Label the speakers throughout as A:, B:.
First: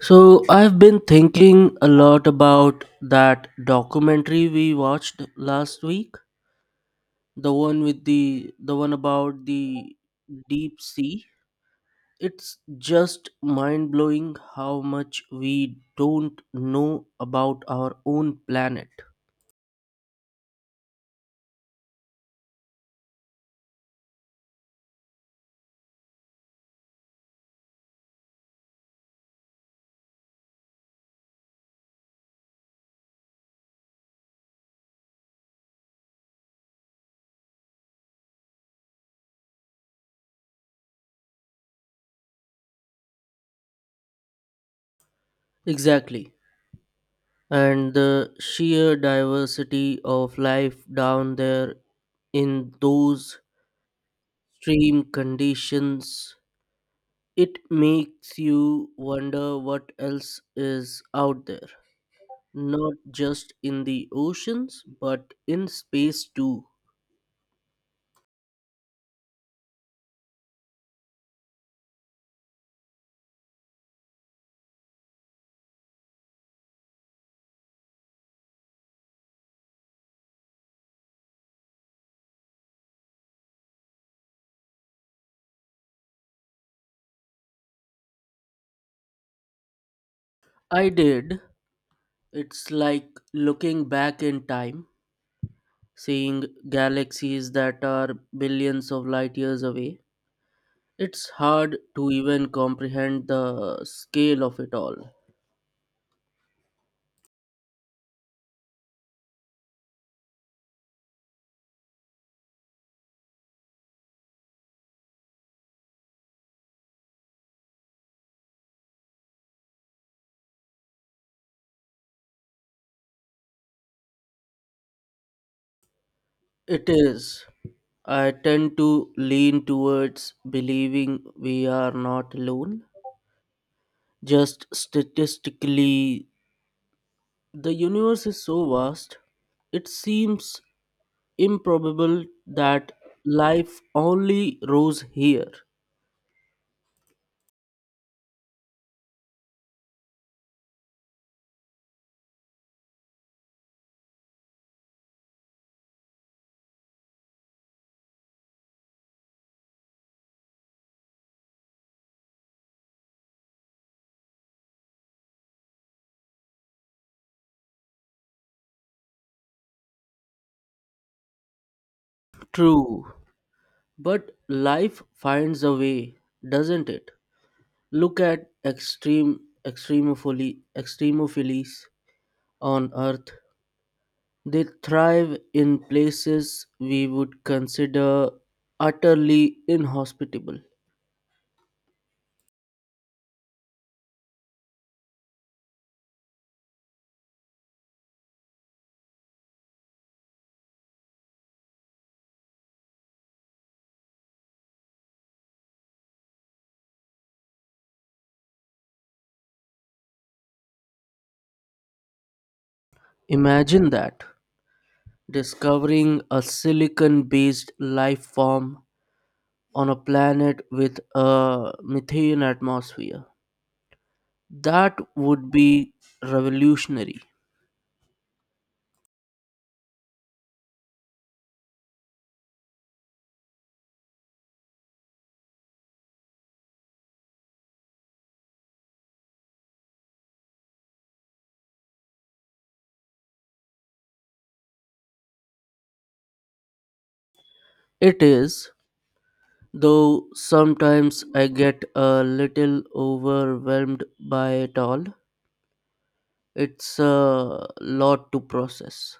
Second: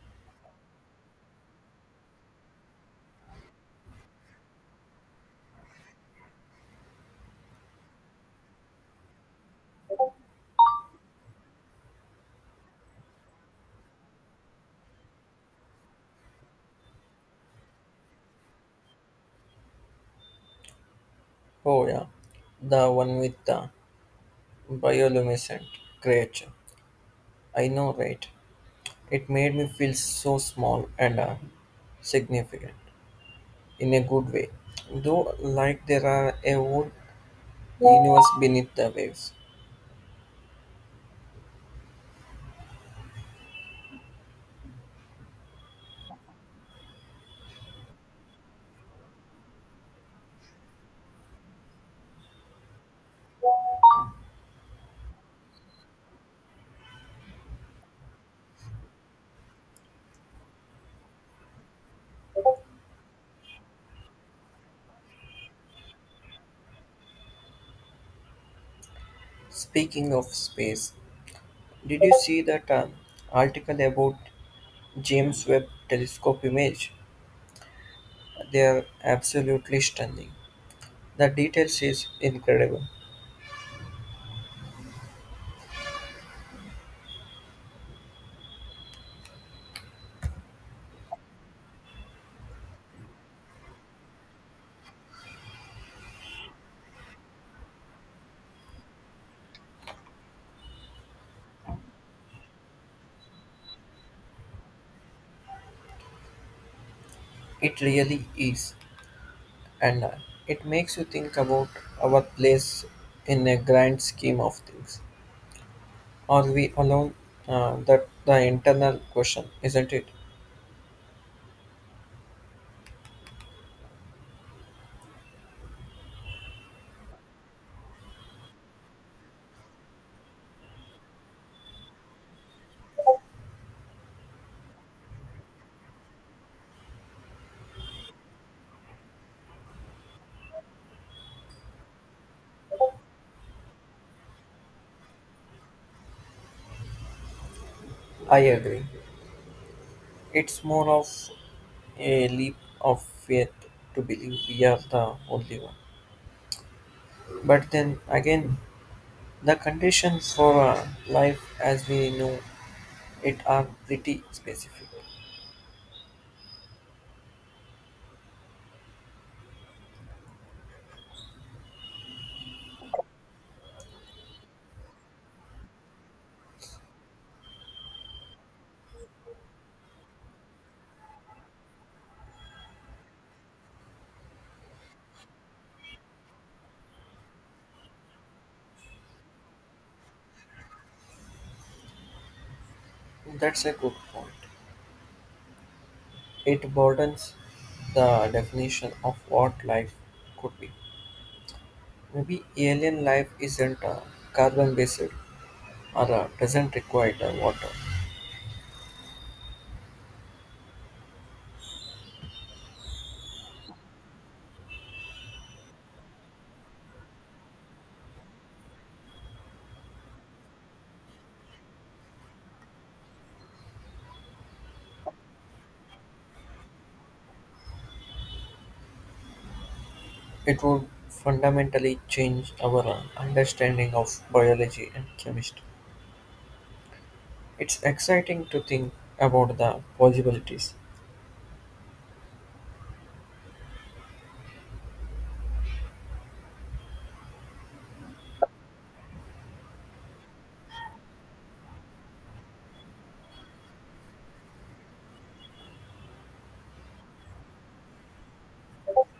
A: So I've been thinking a lot about that documentary we watched last week, the one about the deep sea. It's just mind-blowing how much we don't know about our own planet.
B: Oh yeah, the one with the bioluminescent creature. I know, right? It made me feel so small and significant in a good way. Though, like there are a whole universe beneath the waves.
A: Exactly. And the sheer diversity of life down there in those extreme conditions, it makes you wonder what else is out there, not just in the oceans, but in space too.
B: Speaking of space, did you see that article about James Webb Telescope image? They are absolutely stunning. The details is incredible.
A: I did. It's like looking back in time, seeing galaxies that are billions of light years away. It's hard to even comprehend the scale of it all.
B: It really is. And it makes you think about our place in a grand scheme of things. Are we alone? That the internal question, isn't it?
A: It is. I tend to lean towards believing we are not alone, just statistically. The universe is so vast, it seems improbable that life only rose here.
B: I agree. It's more of a leap of faith to believe we are the only one. But then again, the conditions for life as we know it are pretty specific.
A: True, but life finds a way, doesn't it? Look at extreme extremophily extremophiles on Earth. They thrive in places we would consider utterly inhospitable.
B: That's a good point. It broadens the definition of what life could be. Maybe alien life isn't carbon based or doesn't require water.
A: Imagine that, discovering a silicon based life form on a planet with a methane atmosphere. That would be revolutionary.
B: It would fundamentally change our understanding of biology and chemistry. It's exciting to think about the possibilities.
A: It is, though sometimes I get a little overwhelmed by it all. It's a lot to process.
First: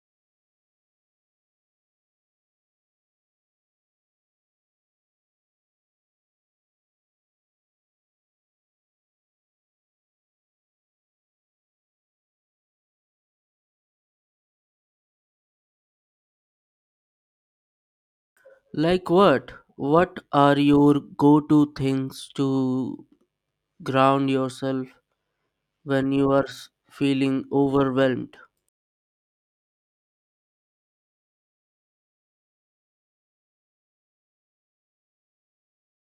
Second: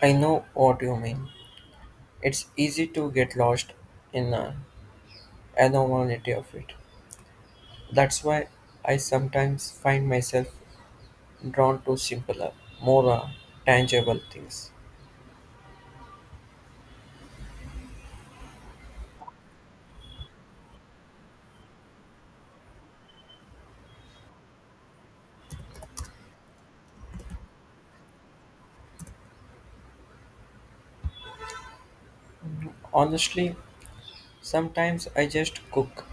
B: I know what you mean. It's easy to get lost in the abnormality of it. That's why I sometimes find myself drawn to simpler, more tangible things.
A: Like what? What are your go to things to ground yourself when you are feeling overwhelmed?
B: Honestly, sometimes I just cook.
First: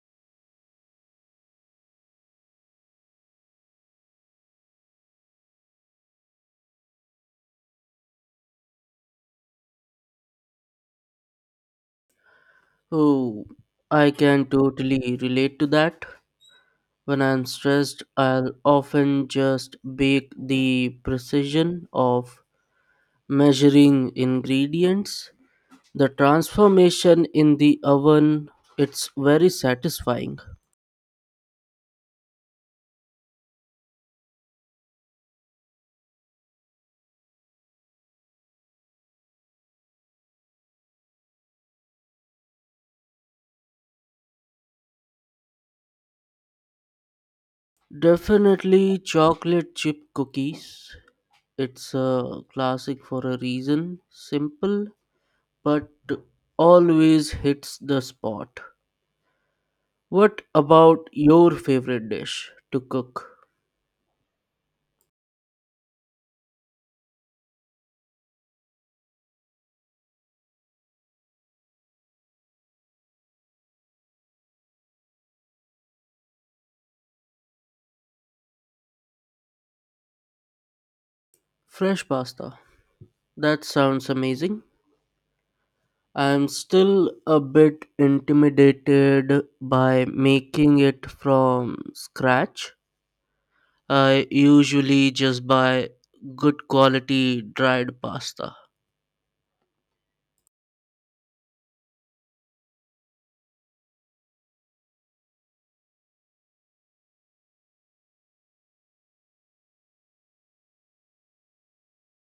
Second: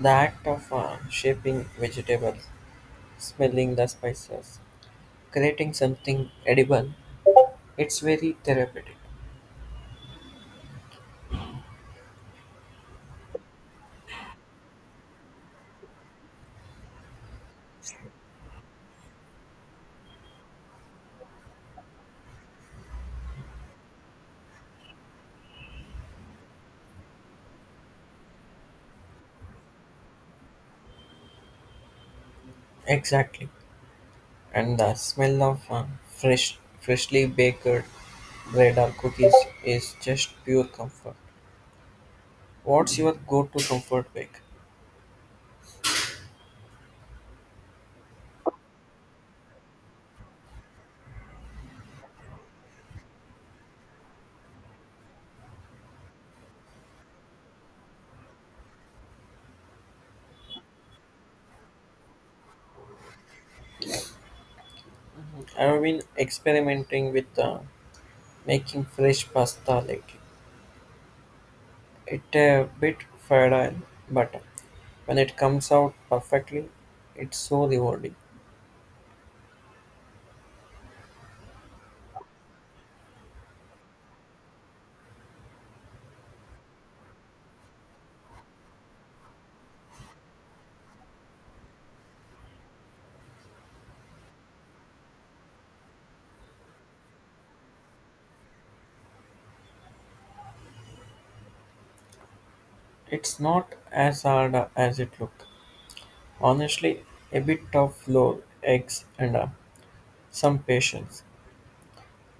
B: The act of shaping vegetables, smelling the spices, creating something edible, it's very therapeutic.
A: Oh, I can totally relate to that. When I'm stressed, I'll often just bake, the precision of measuring ingredients. The transformation in the oven, it's very satisfying.
B: Exactly. And the smell of freshly baked bread or cookies is just pure comfort. What's your go-to comfort bake?
A: Definitely chocolate chip cookies. It's a classic for a reason. Simple, but always hits the spot. What about your favorite dish to cook?
B: I've been experimenting with making fresh pasta lately. It's a bit fragile, but when it comes out perfectly, it's so rewarding.
A: Fresh pasta. That sounds amazing. I'm still a bit intimidated by making it from scratch. I usually just buy good quality dried pasta.
B: It's not as hard as it looked. Honestly, a bit of flour, eggs, and some patience.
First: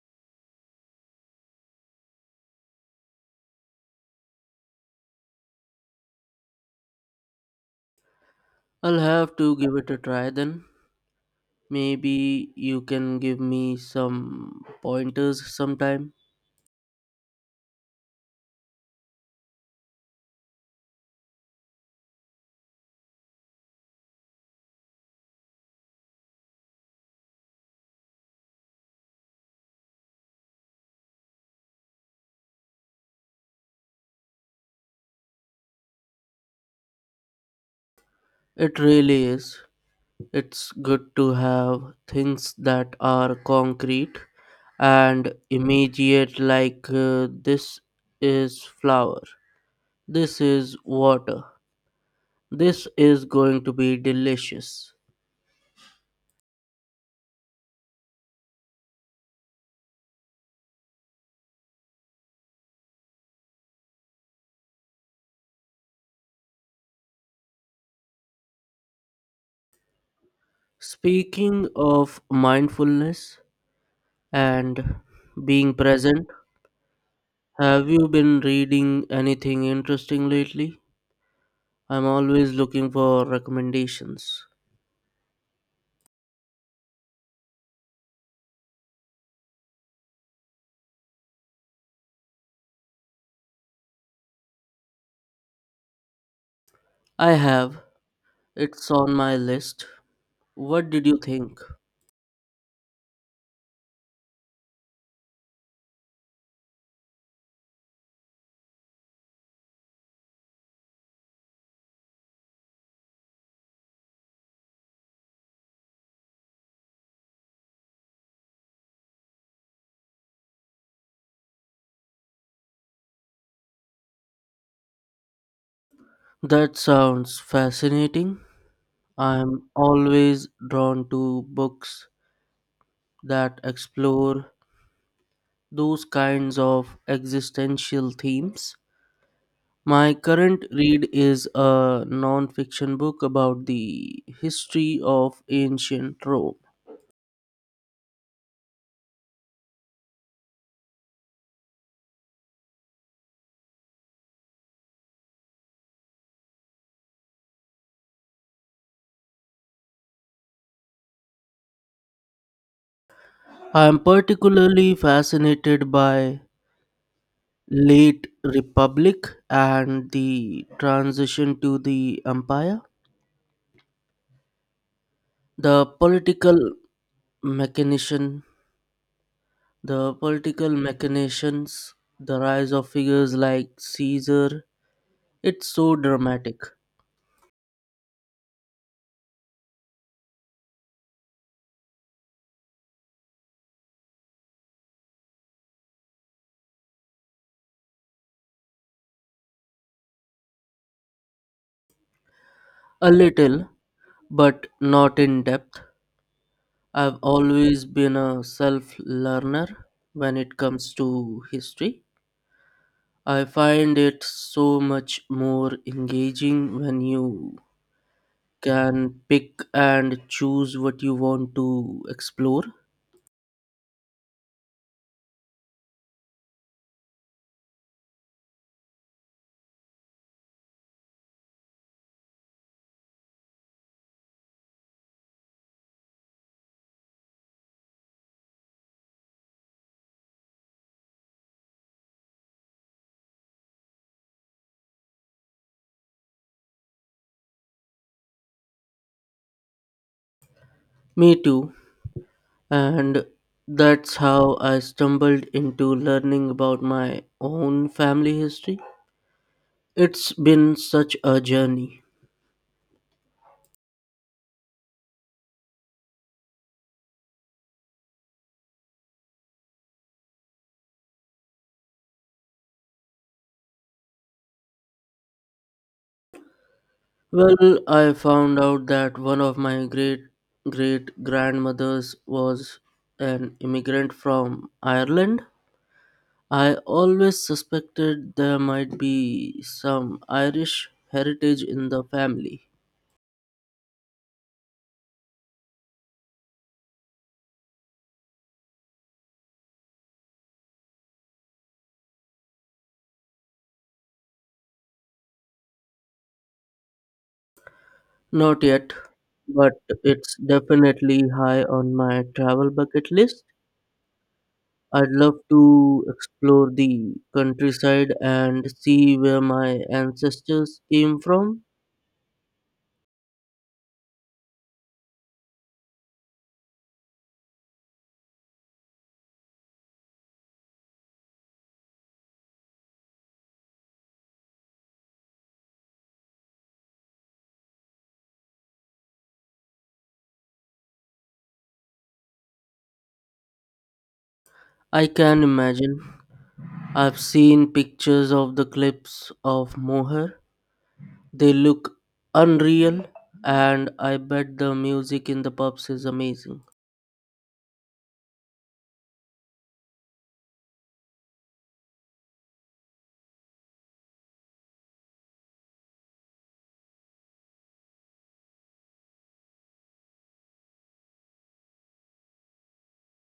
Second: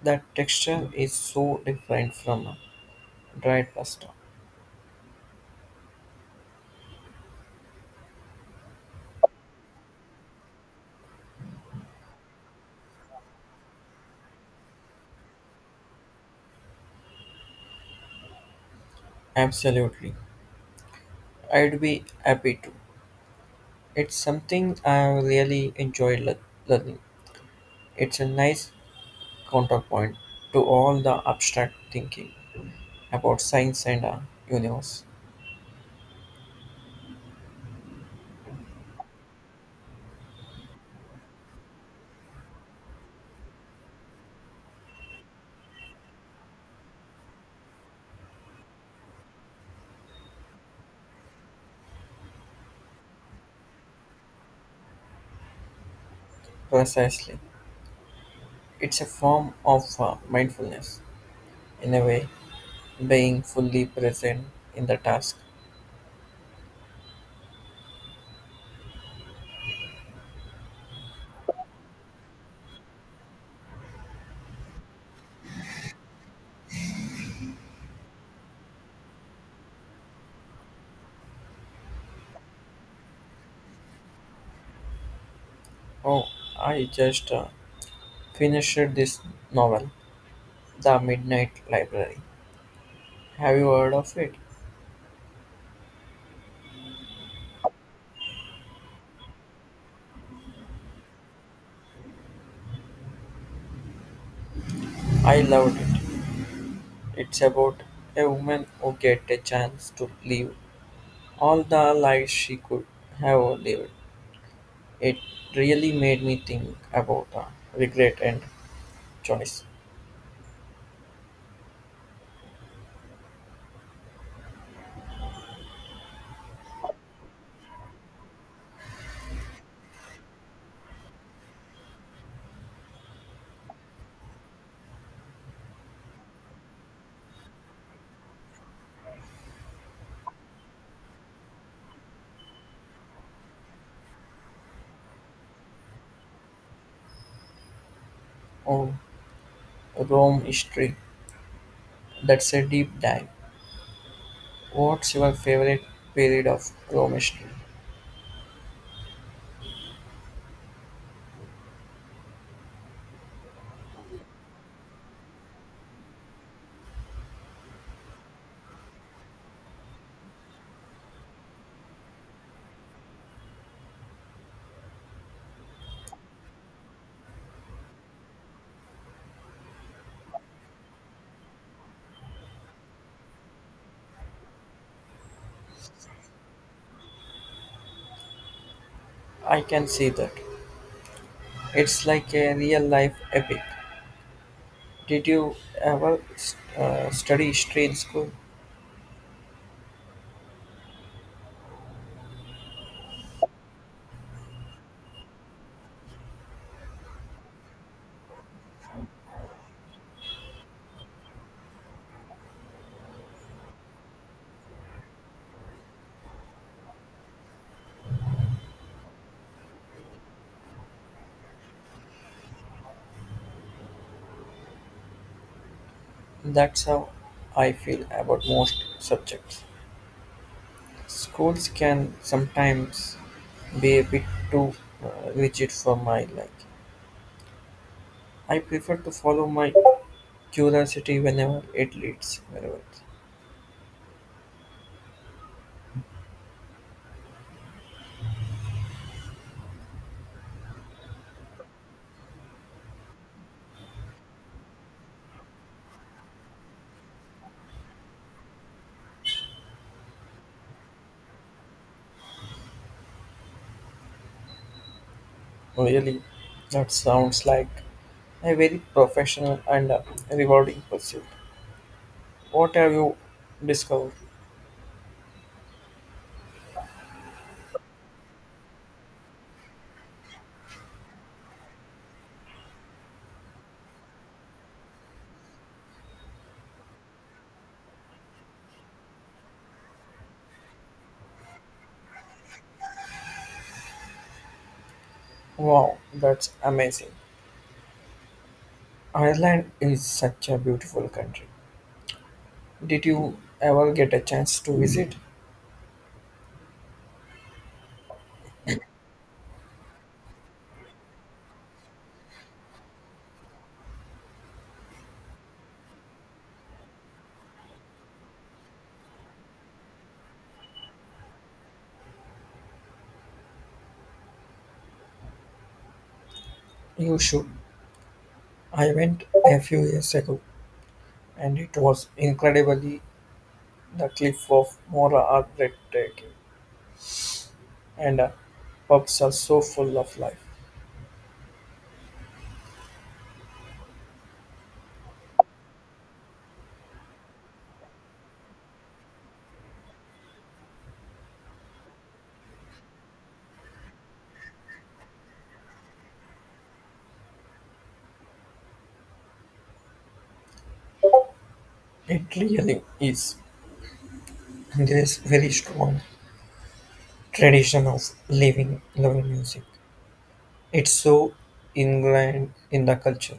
B: That texture is so different from dried pasta.
A: I'll have to give it a try then. Maybe you can give me some pointers sometime.
B: Absolutely. I'd be happy to. It's something I really enjoy learning. It's a nice counterpoint to all the abstract thinking about science and universe.
A: It really is. It's good to have things that are concrete and immediate, like, this is flour. This is water. This is going to be delicious.
B: Precisely. It's a form of mindfulness, in a way. Being fully present in the task.
A: Speaking of mindfulness and being present, have you been reading anything interesting lately? I'm always looking for recommendations.
B: Oh, I just finished this novel, The Midnight Library. Have you heard of it?
A: I have. It's on my list. What did you think?
B: I loved it. It's about a woman who gets a chance to live all the life she could have lived. It really made me think about regret and choice.
A: That sounds fascinating. I'm always drawn to books that explore those kinds of existential themes. My current read is a non-fiction book about the history of ancient Rome.
B: Oh, Rome history. That's a deep dive. What's your favorite period of Rome history?
A: I am particularly fascinated by late republic and the transition to the empire, the political mechanician, the political machinations, the rise of figures like Caesar. It's so dramatic.
B: I can see that. It's like a real life epic. Did you ever study history in school?
A: A little, but not in depth. I've always been a self learner when it comes to history. I find it so much more engaging when you can pick and choose what you want to explore.
B: That's how I feel about most subjects. Schools can sometimes be a bit too rigid for my like. I prefer to follow my curiosity whenever it leads. Wherever.
A: Me too. And that's how I stumbled into learning about my own family history. It's been such a journey.
B: Really, that sounds like a very professional and rewarding pursuit. What have you discovered?
A: Well, I found out that one of my great great grandmothers was an immigrant from Ireland. I always suspected there might be some Irish heritage in the family.
B: Wow, that's amazing. Ireland is such a beautiful country. Did you ever get a chance to visit?
A: Not yet, but it's definitely high on my travel bucket list. I'd love to explore the countryside and see where my ancestors came from.
B: You should. I went a few years ago and it was incredibly the cliff of Mora are breathtaking and pubs are so full of life.
A: I can imagine. I've seen pictures of the cliffs of Moher. They look unreal, and I bet the music in the pubs is amazing.
B: It really is. There is very strong tradition of living loving music. It's so ingrained in the culture.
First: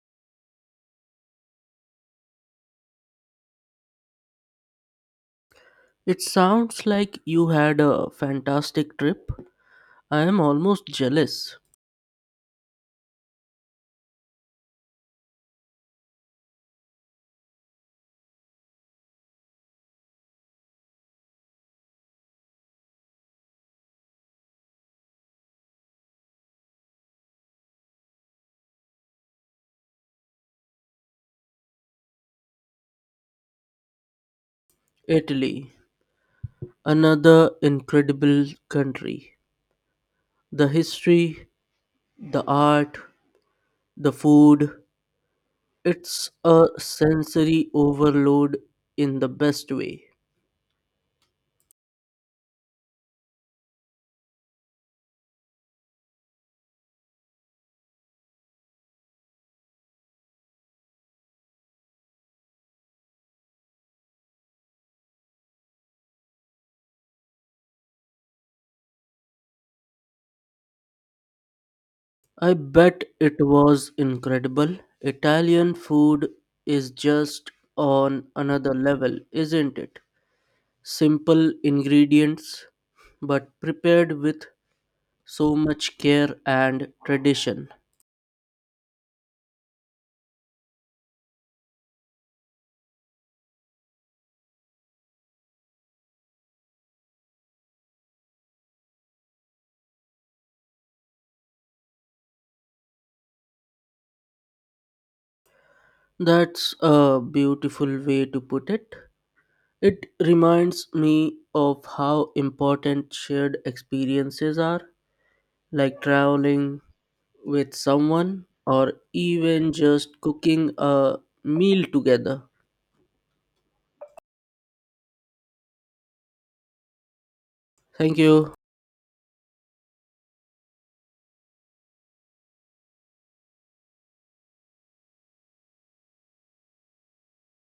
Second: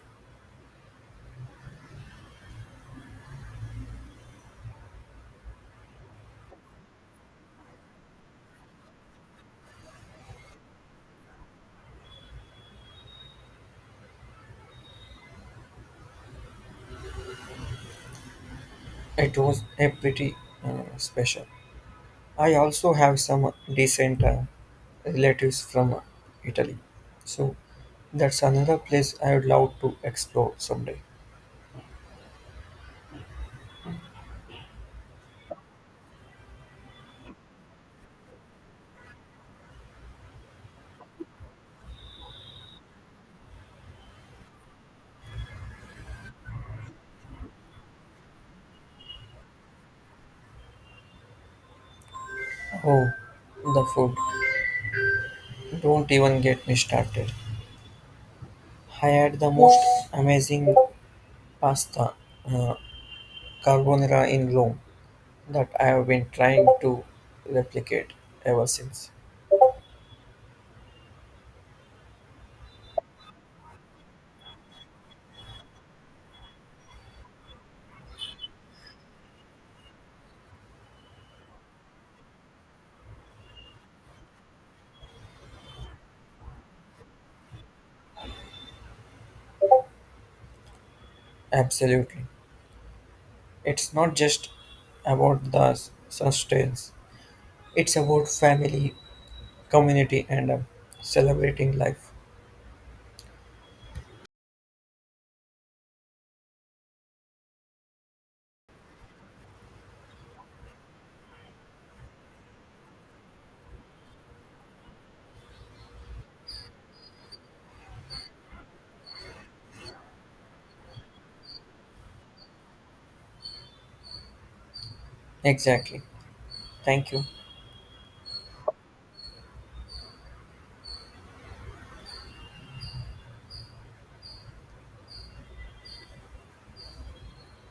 A: It sounds like you had a fantastic trip. I am almost jealous.
B: It was a pretty special. I also have some decent relatives from Italy. So that's another place I would love to explore someday.
A: Italy, another incredible country. The history, the art, the food. It's a sensory overload in the best way.
B: Oh, the food. Don't even get me started. I had the most amazing pasta uh, carbonara in Rome that I have been trying to replicate ever since.
A: I bet it was incredible. Italian food is just on another level, isn't it? Simple ingredients, but prepared with so much care and tradition.
B: Absolutely. It's not just about the sustenance, it's about family, community, and celebrating life.
A: That's a beautiful way to put it. It reminds me of how important shared experiences are, like traveling with someone or even just cooking a meal together.
B: Exactly. Thank you.
A: Thank you.